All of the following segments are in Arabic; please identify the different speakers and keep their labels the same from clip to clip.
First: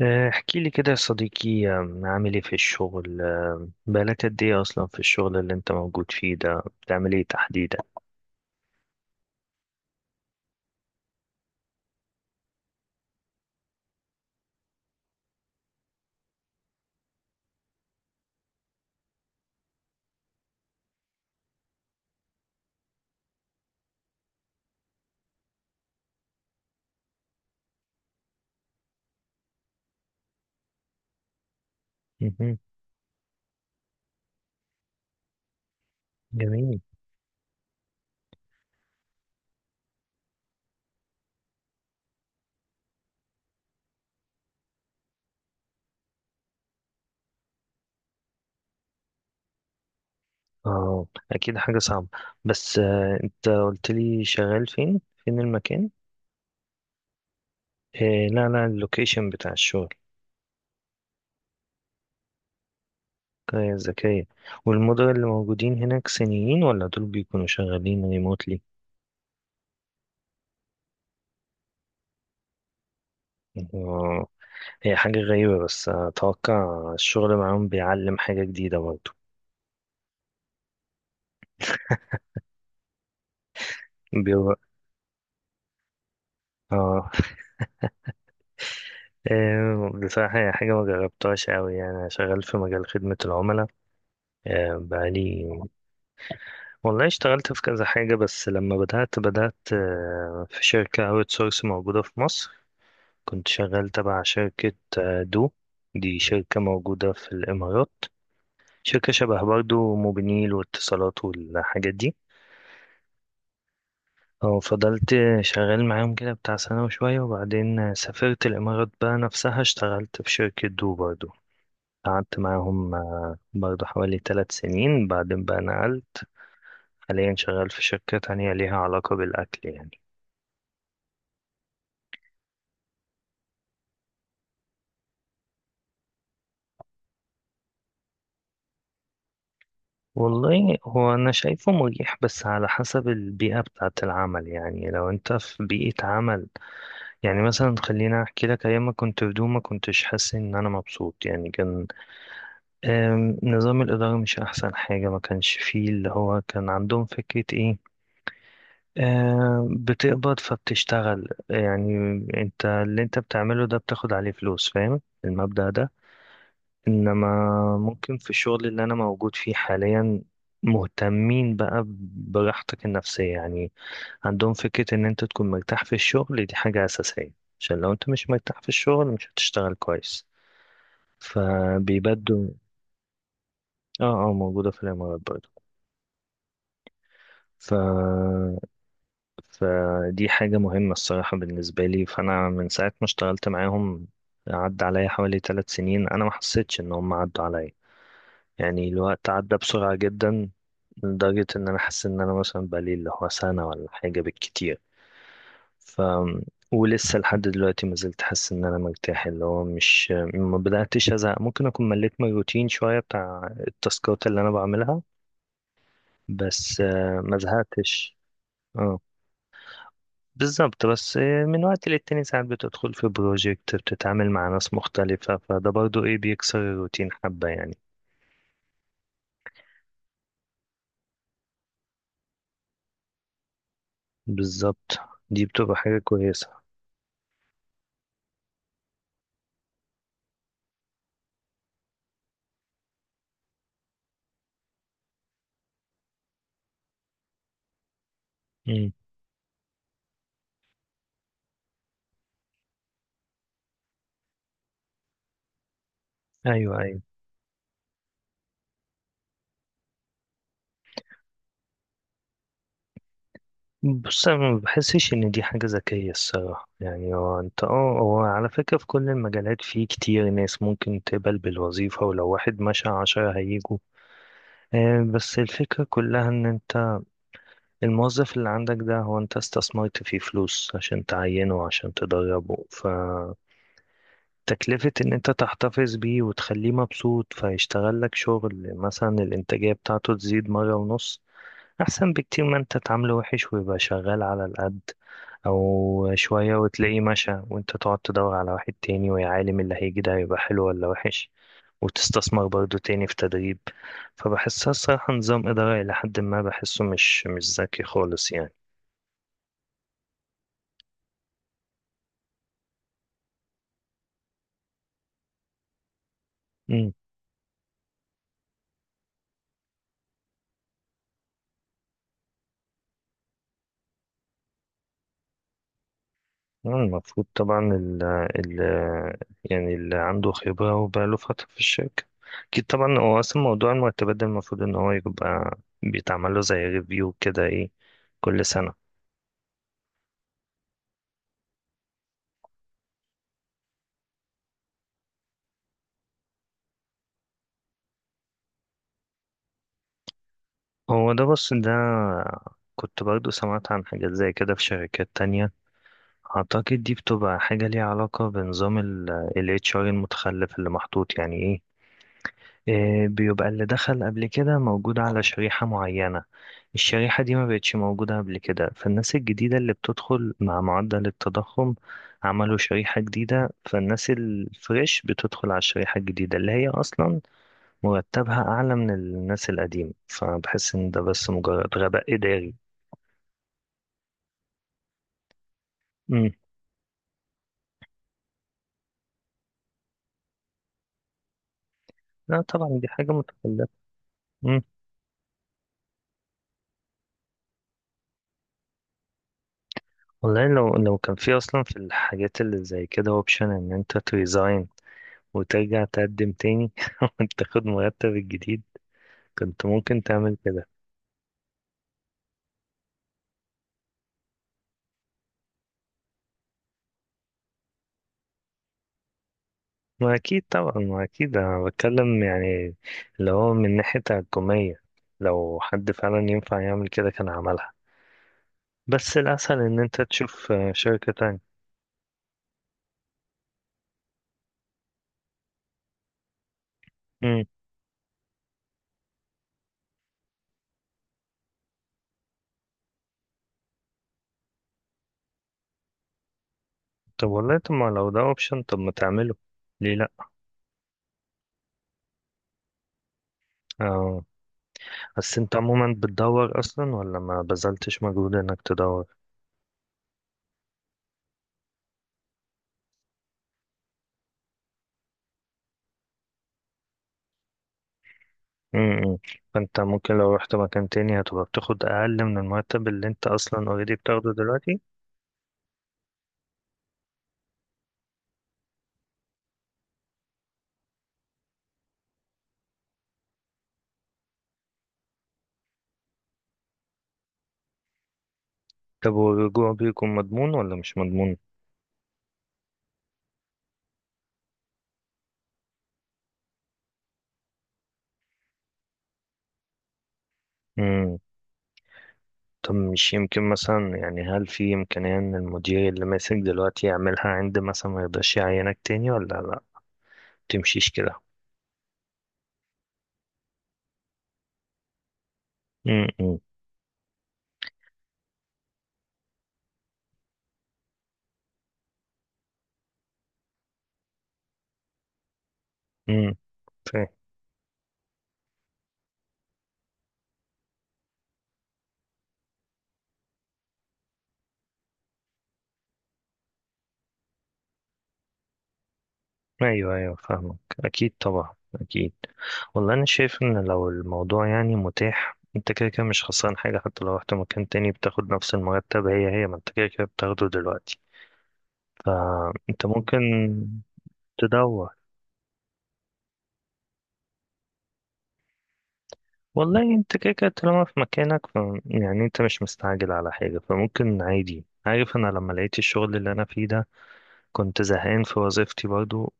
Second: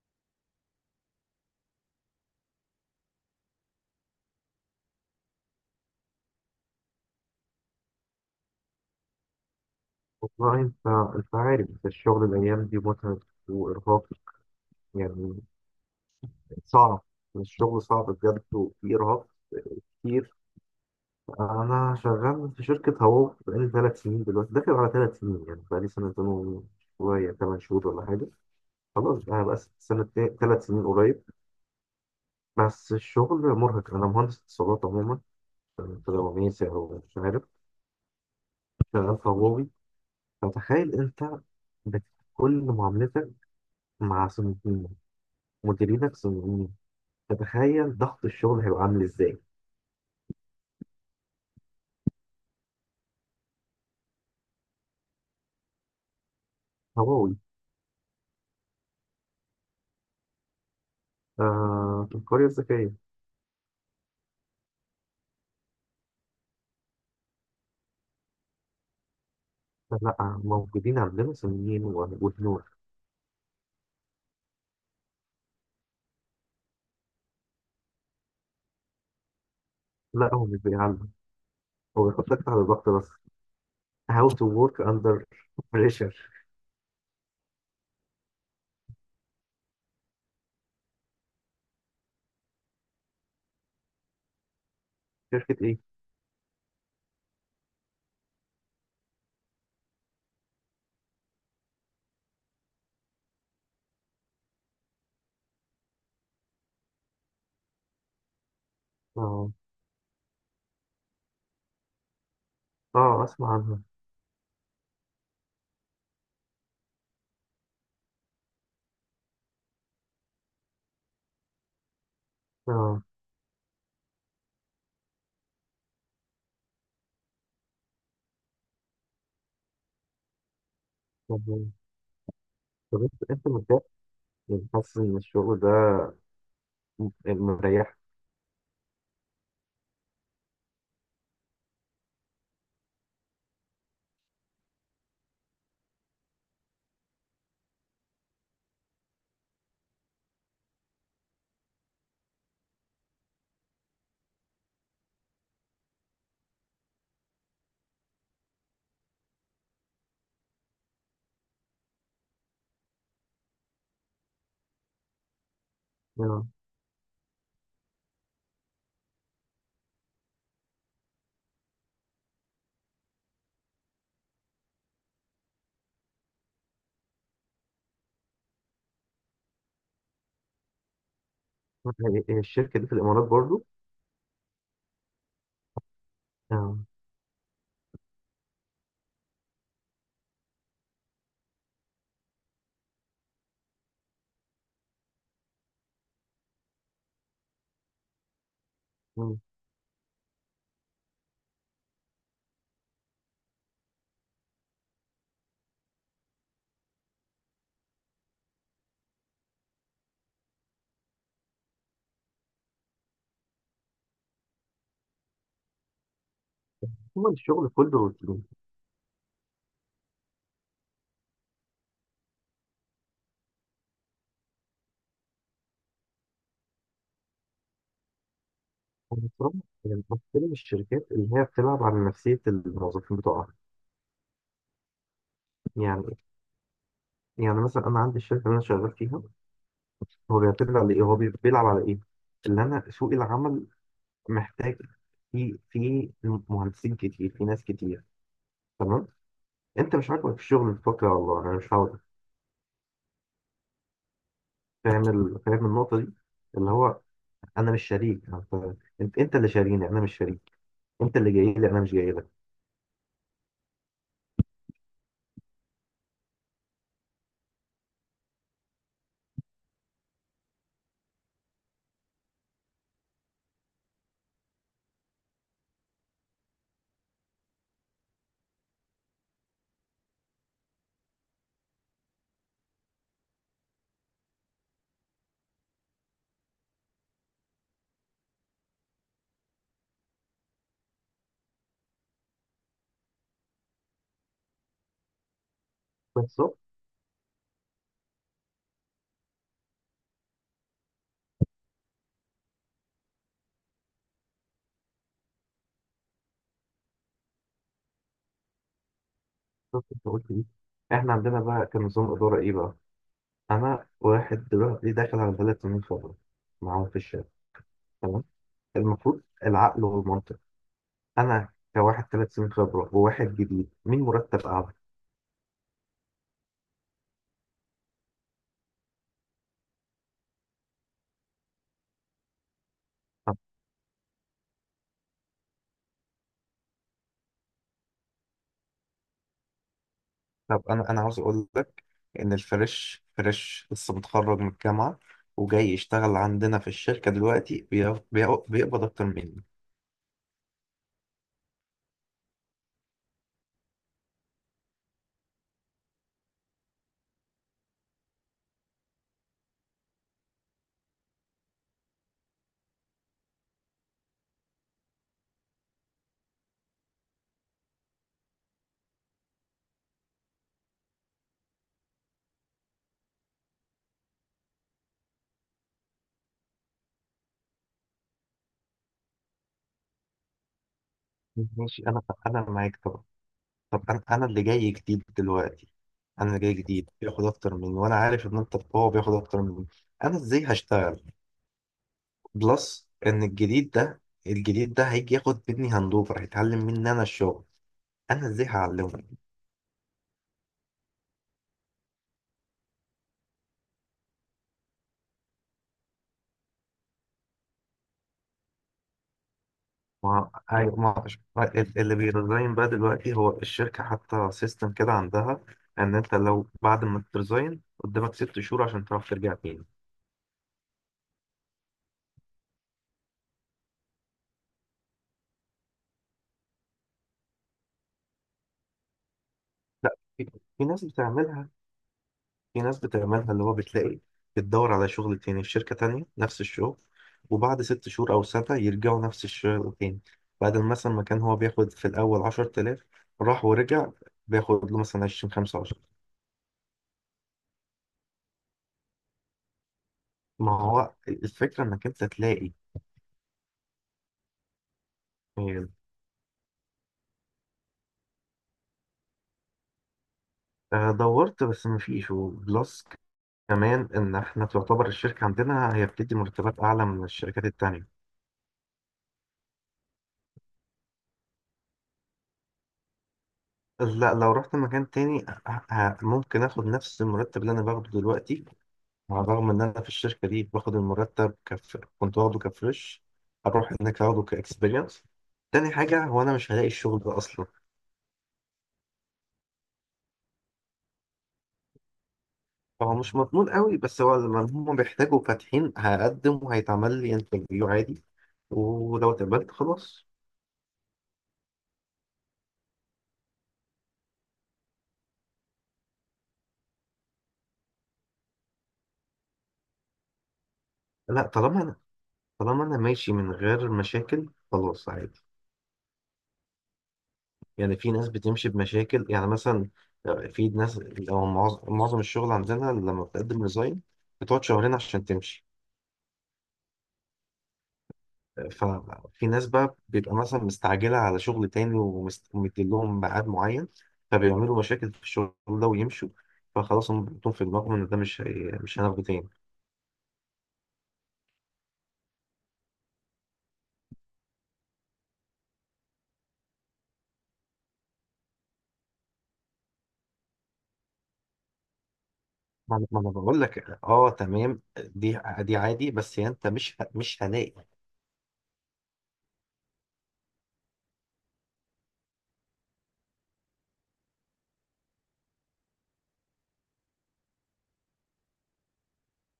Speaker 1: احكي لي كده يا صديقي، عامل ايه في الشغل؟ بقالك قد ايه اصلا في الشغل اللي انت موجود فيه ده؟ بتعمل ايه تحديدا؟
Speaker 2: والله. انت عارف الشغل الايام دي متعب وارهاق، يعني صعب. الشغل صعب بجد، وفي ارهاق كتير. انا شغال في شركه هواو بقالي ثلاث سنين، دلوقتي داخل على ثلاث سنين، يعني بقالي سنتين وشويه، ثمان شهور ولا حاجه. خلاص بقى بقى سنه، ثلاث سنين قريب.
Speaker 1: مهم.
Speaker 2: بس الشغل مرهق، انا مهندس اتصالات عموما، بيزنس
Speaker 1: جميل.
Speaker 2: او مش عارف، شغال في هواوي. فتخيل انت، بت- كل معاملتك مع صندوقين، مديرينك صندوقين، تتخيل ضغط الشغل هيبقى عامل ازاي؟
Speaker 1: اه، اكيد حاجة صعبة. بس انت قلت لي شغال فين؟ فين المكان؟
Speaker 2: هواوي.
Speaker 1: لا لا، اللوكيشن بتاع الشغل.
Speaker 2: آه، في القرية الذكية.
Speaker 1: كويس، ذكية. والمدراء اللي موجودين هناك صينيين ولا دول بيكونوا شغالين ريموتلي؟
Speaker 2: لا، موجودين عندنا صينيين وهنود.
Speaker 1: اه. هي حاجة غريبة بس أتوقع الشغل معاهم بيعلم حاجة جديدة برضه.
Speaker 2: لا، هو مش بيعلم، هو بيحطك تحت ضغط بس. How to
Speaker 1: بيو...
Speaker 2: work under pressure.
Speaker 1: اه. بصراحة هي حاجة ما جربتهاش أوي، يعني أنا شغال في مجال خدمة العملاء. آه، بقالي
Speaker 2: شركة ايه؟
Speaker 1: والله اشتغلت في كذا حاجة، بس لما بدأت في شركة أوت سورس موجودة في مصر. كنت شغال تبع شركة، دو. دي شركة موجودة في الإمارات، شركة شبه
Speaker 2: اه،
Speaker 1: برضو موبينيل واتصالات والحاجات دي.
Speaker 2: اه، اسمع عنها.
Speaker 1: فضلت شغال معاهم كده بتاع سنة وشوية، وبعدين سافرت الإمارات بقى نفسها، اشتغلت في شركة دو برضو. قعدت معاهم
Speaker 2: اه.
Speaker 1: برضه حوالي 3 سنين، بعدين بقى نقلت. حاليا شغال في شركة تانية ليها علاقة بالأكل يعني.
Speaker 2: طب طب، انت متضايق، يعني حاسس ان الشغل ده مريح؟
Speaker 1: والله هو أنا شايفه مريح بس على حسب البيئة بتاعة العمل. يعني لو أنت في بيئة عمل، يعني مثلا خلينا أحكي لك، أيام ما كنت في دوما كنتش حاسس إن أنا مبسوط. يعني كان نظام الإدارة مش أحسن حاجة. ما كانش فيه اللي هو كان عندهم فكرة إيه، بتقبض فبتشتغل يعني. انت اللي انت بتعمله ده بتاخد عليه فلوس، فاهم المبدأ ده؟
Speaker 2: اه،
Speaker 1: انما ممكن في الشغل اللي انا موجود فيه حاليا مهتمين بقى براحتك النفسية يعني. عندهم فكرة ان انت تكون مرتاح في الشغل، دي حاجة اساسية، عشان لو انت مش مرتاح في الشغل مش هتشتغل كويس،
Speaker 2: هي
Speaker 1: فبيبدوا.
Speaker 2: الشركة دي في الامارات برضو؟
Speaker 1: اه، اه، موجودة في الامارات برضه.
Speaker 2: اه.
Speaker 1: ف فدي حاجة مهمة الصراحة بالنسبة لي، فأنا من ساعة ما اشتغلت معاهم عدى عليا حوالي 3 سنين. أنا ما حسيتش إن هم عدوا عليا، يعني الوقت
Speaker 2: مم.
Speaker 1: عدى بسرعة جدا، لدرجة إن أنا حاسس إن أنا مثلا بقالي اللي هو سنة ولا حاجة بالكتير. ف ولسه لحد دلوقتي ما زلت حاسس إن أنا مرتاح، اللي هو مش، ما بدأتش أزهق. ممكن أكون مليت من الروتين شوية، بتاع التاسكات اللي أنا بعملها، بس
Speaker 2: هو
Speaker 1: ما
Speaker 2: الشغل كله
Speaker 1: زهقتش.
Speaker 2: روتين.
Speaker 1: آه. بالظبط. بس من وقت للتاني ساعات بتدخل في بروجكت بتتعامل مع ناس مختلفة، فده برضو ايه بيكسر الروتين حبة يعني.
Speaker 2: أنا بصراحة يعني بحترم الشركات اللي هي بتلعب على نفسية الموظفين بتوعها.
Speaker 1: بالظبط، دي بتبقى حاجة
Speaker 2: يعني
Speaker 1: كويسة.
Speaker 2: يعني مثلا، انا عندي الشركه اللي انا شغال فيها، هو بيعتمد على ايه، هو بيلعب على ايه؟ اللي انا، سوق العمل محتاج في مهندسين كتير، في ناس كتير،
Speaker 1: مم.
Speaker 2: تمام. انت مش عاجبك في الشغل الفتره، والله انا مش عاوز. فاهم النقطه دي، اللي
Speaker 1: ايوه، ايوه.
Speaker 2: هو انا مش شريك. انت اللي شاريني، انا مش شريك. انت اللي جاي لي، انا مش جاي لك.
Speaker 1: بص انا ما بحسش ان دي حاجة ذكية الصراحة، يعني هو انت اه، هو على فكرة في كل المجالات في كتير ناس ممكن تقبل بالوظيفة، ولو واحد مشى 10 هيجوا. بس الفكرة كلها ان انت الموظف اللي عندك ده هو انت استثمرت فيه فلوس عشان تعينه، عشان تدربه. تكلفة إن أنت تحتفظ بيه وتخليه مبسوط فيشتغل لك شغل، مثلا الإنتاجية بتاعته تزيد مرة ونص، أحسن بكتير ما أنت تعامله وحش ويبقى شغال على القد أو شوية
Speaker 2: بالظبط.
Speaker 1: وتلاقيه مشى وأنت تقعد تدور على واحد تاني، ويا عالم اللي هيجي ده هيبقى حلو ولا وحش، وتستثمر برضه تاني في تدريب. فبحسها الصراحة نظام إدارة إلى حد ما بحسه مش ذكي خالص.
Speaker 2: بالظبط انت قلت ايه؟ احنا عندنا بقى كان نظام اداره ايه بقى؟ انا واحد دلوقتي داخل على ثلاث سنين خبره معاهم
Speaker 1: يعني
Speaker 2: في الشركه، المفروض، العقل والمنطق، انا كواحد ثلاث سنين خبره وواحد جديد، مين مرتب اعلى؟
Speaker 1: المفروض طبعا ال ال يعني اللي عنده خبرة وبقاله فترة في الشركة أكيد طبعا. هو
Speaker 2: طب
Speaker 1: أصلا موضوع المرتبات ده المفروض إن هو يبقى بيتعمل له زي ريفيو كده، إيه، كل سنة.
Speaker 2: طب، انا عاوز اقول لك ان فريش لسه متخرج من الجامعه، وجاي يشتغل عندنا في الشركه دلوقتي، بيقبض اكتر مني.
Speaker 1: هو ده، بص ده كنت برضو سمعت عن حاجات زي كده في شركات تانية. أعتقد دي بتبقى حاجة ليها علاقة بنظام ال HR المتخلف اللي محطوط، يعني إيه، بيبقى اللي دخل قبل كده موجود على شريحة معينة، الشريحة دي ما بقتش موجودة قبل كده، فالناس الجديدة اللي بتدخل مع معدل التضخم عملوا شريحة جديدة، فالناس الفريش بتدخل على الشريحة الجديدة اللي هي أصلا مرتبها أعلى من الناس القديمة. فبحس إن ده بس مجرد
Speaker 2: ماشي. انا
Speaker 1: غباء
Speaker 2: انا
Speaker 1: إداري.
Speaker 2: معاك طبعا. طب، انا اللي جاي جديد دلوقتي، انا
Speaker 1: مم.
Speaker 2: اللي جاي جديد بياخد اكتر مني، وانا عارف ان انت هو بياخد اكتر مني. انا ازاي هشتغل؟
Speaker 1: لا طبعا، دي
Speaker 2: بلس
Speaker 1: حاجة
Speaker 2: ان
Speaker 1: متخلفة.
Speaker 2: الجديد ده
Speaker 1: مم.
Speaker 2: الجديد ده هيجي ياخد مني هاندوفر، هيتعلم مني انا الشغل، انا ازاي هعلمه؟
Speaker 1: والله لو كان في أصلا في الحاجات اللي زي كده أوبشن إن أنت تريزاين وترجع تقدم تاني وتاخد مرتب الجديد، كنت ممكن
Speaker 2: ما
Speaker 1: تعمل كده.
Speaker 2: أيوة، ما اللي بيرزاين بقى دلوقتي، هو الشركه حتى سيستم كده عندها ان انت لو بعد ما ترزاين قدامك ست شهور عشان تعرف ترجع تاني.
Speaker 1: ما أكيد طبعا، ما أكيد، أنا بتكلم يعني اللي هو من ناحية تحكمية. لو حد فعلا ينفع يعمل كده كان عملها. بس الأسهل إن
Speaker 2: لا،
Speaker 1: أنت
Speaker 2: في
Speaker 1: تشوف
Speaker 2: في ناس
Speaker 1: شركة تانية.
Speaker 2: بتعملها في ناس بتعملها اللي هو بتلاقي، بتدور على شغل تاني في شركه تانيه نفس الشغل،
Speaker 1: مم.
Speaker 2: وبعد ست شهور او سنه يرجعوا نفس الشغل تاني. بدل مثلا ما كان هو بياخد في الاول 10000، راح ورجع بياخد له مثلا 20 25.
Speaker 1: طب والله، طب ما لو ده أوبشن طب ما تعمله، ليه لأ؟
Speaker 2: ما هو الفكره انك انت تلاقي.
Speaker 1: آه. بس أنت عموما بتدور أصلا ولا ما بذلتش مجهود إنك تدور؟
Speaker 2: آه، دورت بس مفيش. وبلس كمان ان احنا تعتبر الشركة عندنا هي بتدي مرتبات اعلى من الشركات التانية.
Speaker 1: امم فانت ممكن لو رحت مكان تاني هتبقى بتاخد اقل من المرتب اللي انت اصلا اوريدي
Speaker 2: لا،
Speaker 1: بتاخده
Speaker 2: لو رحت
Speaker 1: دلوقتي.
Speaker 2: مكان تاني ممكن اخد نفس المرتب اللي انا باخده دلوقتي، على الرغم ان انا في الشركة دي باخد المرتب، كنت واخده كفريش، اروح هناك اخده كاكسبيرينس. تاني حاجة، هو انا مش هلاقي الشغل ده اصلا.
Speaker 1: طب والرجوع بيكون مضمون ولا مش مضمون؟
Speaker 2: هو مش مضمون قوي، بس هو لما هم بيحتاجوا فاتحين هقدم وهيتعمل لي انترفيو عادي، ولو اتقبلت خلاص.
Speaker 1: امم طب مش يمكن مثلا، يعني هل في امكانية ان المدير اللي ماسك دلوقتي يعملها عند، مثلا ما يقدرش يعينك تاني ولا لا تمشيش كده؟
Speaker 2: لا، طالما انا ماشي من غير مشاكل، خلاص عادي.
Speaker 1: امم.
Speaker 2: يعني في ناس بتمشي بمشاكل، يعني مثلا، آه، في ناس لو معظم الشغل عندنا لما بتقدم ريزاين بتقعد شهرين عشان تمشي.
Speaker 1: امم.
Speaker 2: ففي ناس بقى بيبقى مثلا مستعجلة على شغل تاني، ومديلهم ميعاد معين، فبيعملوا مشاكل في الشغل ده ويمشوا، فخلاص هم بيحطوهم في دماغهم ان ده مش هناخده تاني.
Speaker 1: ايوه، ايوه، فاهمك. اكيد طبعا، اكيد. والله انا شايف ان لو الموضوع يعني متاح، انت كده كده مش خسران حاجه، حتى لو رحت مكان تاني بتاخد نفس المرتب هي هي، ما انت كده كده بتاخده دلوقتي،
Speaker 2: ما
Speaker 1: فانت
Speaker 2: انا ما أنا
Speaker 1: ممكن
Speaker 2: بقول لك، اه، تمام،
Speaker 1: تدور.
Speaker 2: دي عادي، بس يعني انت مش هلاقي.
Speaker 1: والله انت كده كده طالما في مكانك يعني انت مش مستعجل على حاجه فممكن عادي. عارف انا لما لقيت الشغل اللي انا فيه ده كنت زهقان في وظيفتي برضو،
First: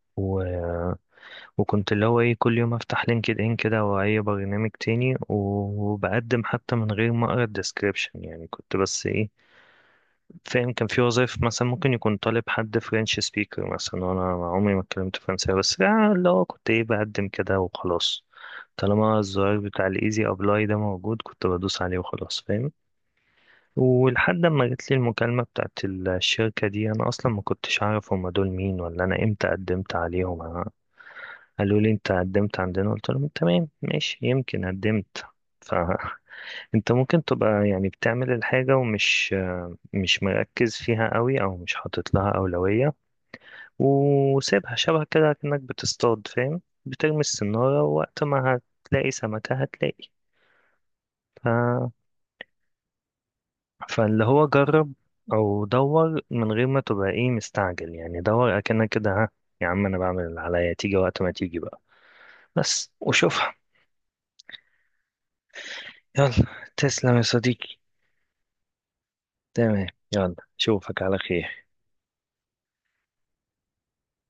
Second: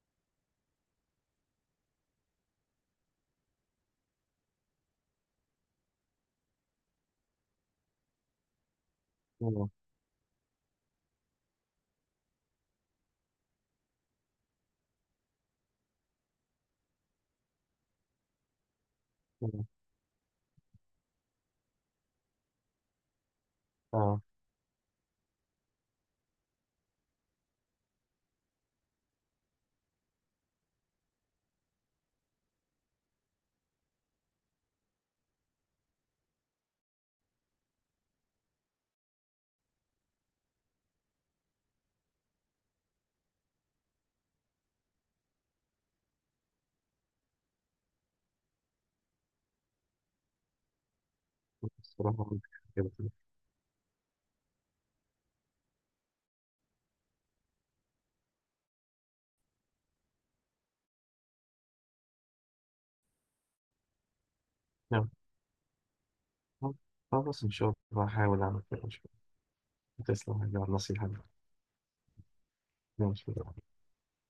Speaker 1: وكنت اللي هو ايه كل يوم افتح لينكد ان كده او اي برنامج تاني و- وبقدم حتى من غير ما اقرا الديسكريبشن، يعني كنت بس ايه،
Speaker 2: اه.
Speaker 1: فاهم. كان في وظائف مثلا ممكن يكون طالب حد فرنش سبيكر مثلا، وانا عمري ما اتكلمت فرنساوي، بس اللي هو كنت ايه بقدم كده وخلاص. طالما الزرار
Speaker 2: آه،
Speaker 1: بتاع الايزي ابلاي ده موجود كنت بدوس عليه وخلاص، فاهم؟
Speaker 2: آه.
Speaker 1: ولحد ما جت لي المكالمة بتاعت الشركة دي انا اصلا ما كنتش اعرف هما دول مين ولا انا امتى قدمت عليهم. قالوا لي انت قدمت عندنا، قلت لهم تمام ماشي، يمكن قدمت. فانت ممكن تبقى يعني بتعمل الحاجة ومش مش مركز فيها قوي او مش حاطط لها أولوية، وسيبها شبه كده كأنك بتصطاد، فاهم؟ بترمي السنارة ووقت ما هتلاقي سمكة هتلاقي. ف...
Speaker 2: الصراحة كنت كده كده.
Speaker 1: فاللي هو جرب او دور من غير ما تبقى ايه مستعجل، يعني دور اكنك كده، ها يا عم، انا بعمل اللي عليا تيجي وقت ما تيجي بقى. بس وشوفها.
Speaker 2: نعم.
Speaker 1: يلا، تسلم يا
Speaker 2: خلاص إن شاء
Speaker 1: صديقي.
Speaker 2: الله هحاول أعمل كده، إن شاء
Speaker 1: تمام.
Speaker 2: الله.
Speaker 1: يلا،
Speaker 2: تسلم يا
Speaker 1: اشوفك
Speaker 2: نصيحة.
Speaker 1: على خير.
Speaker 2: ماشي.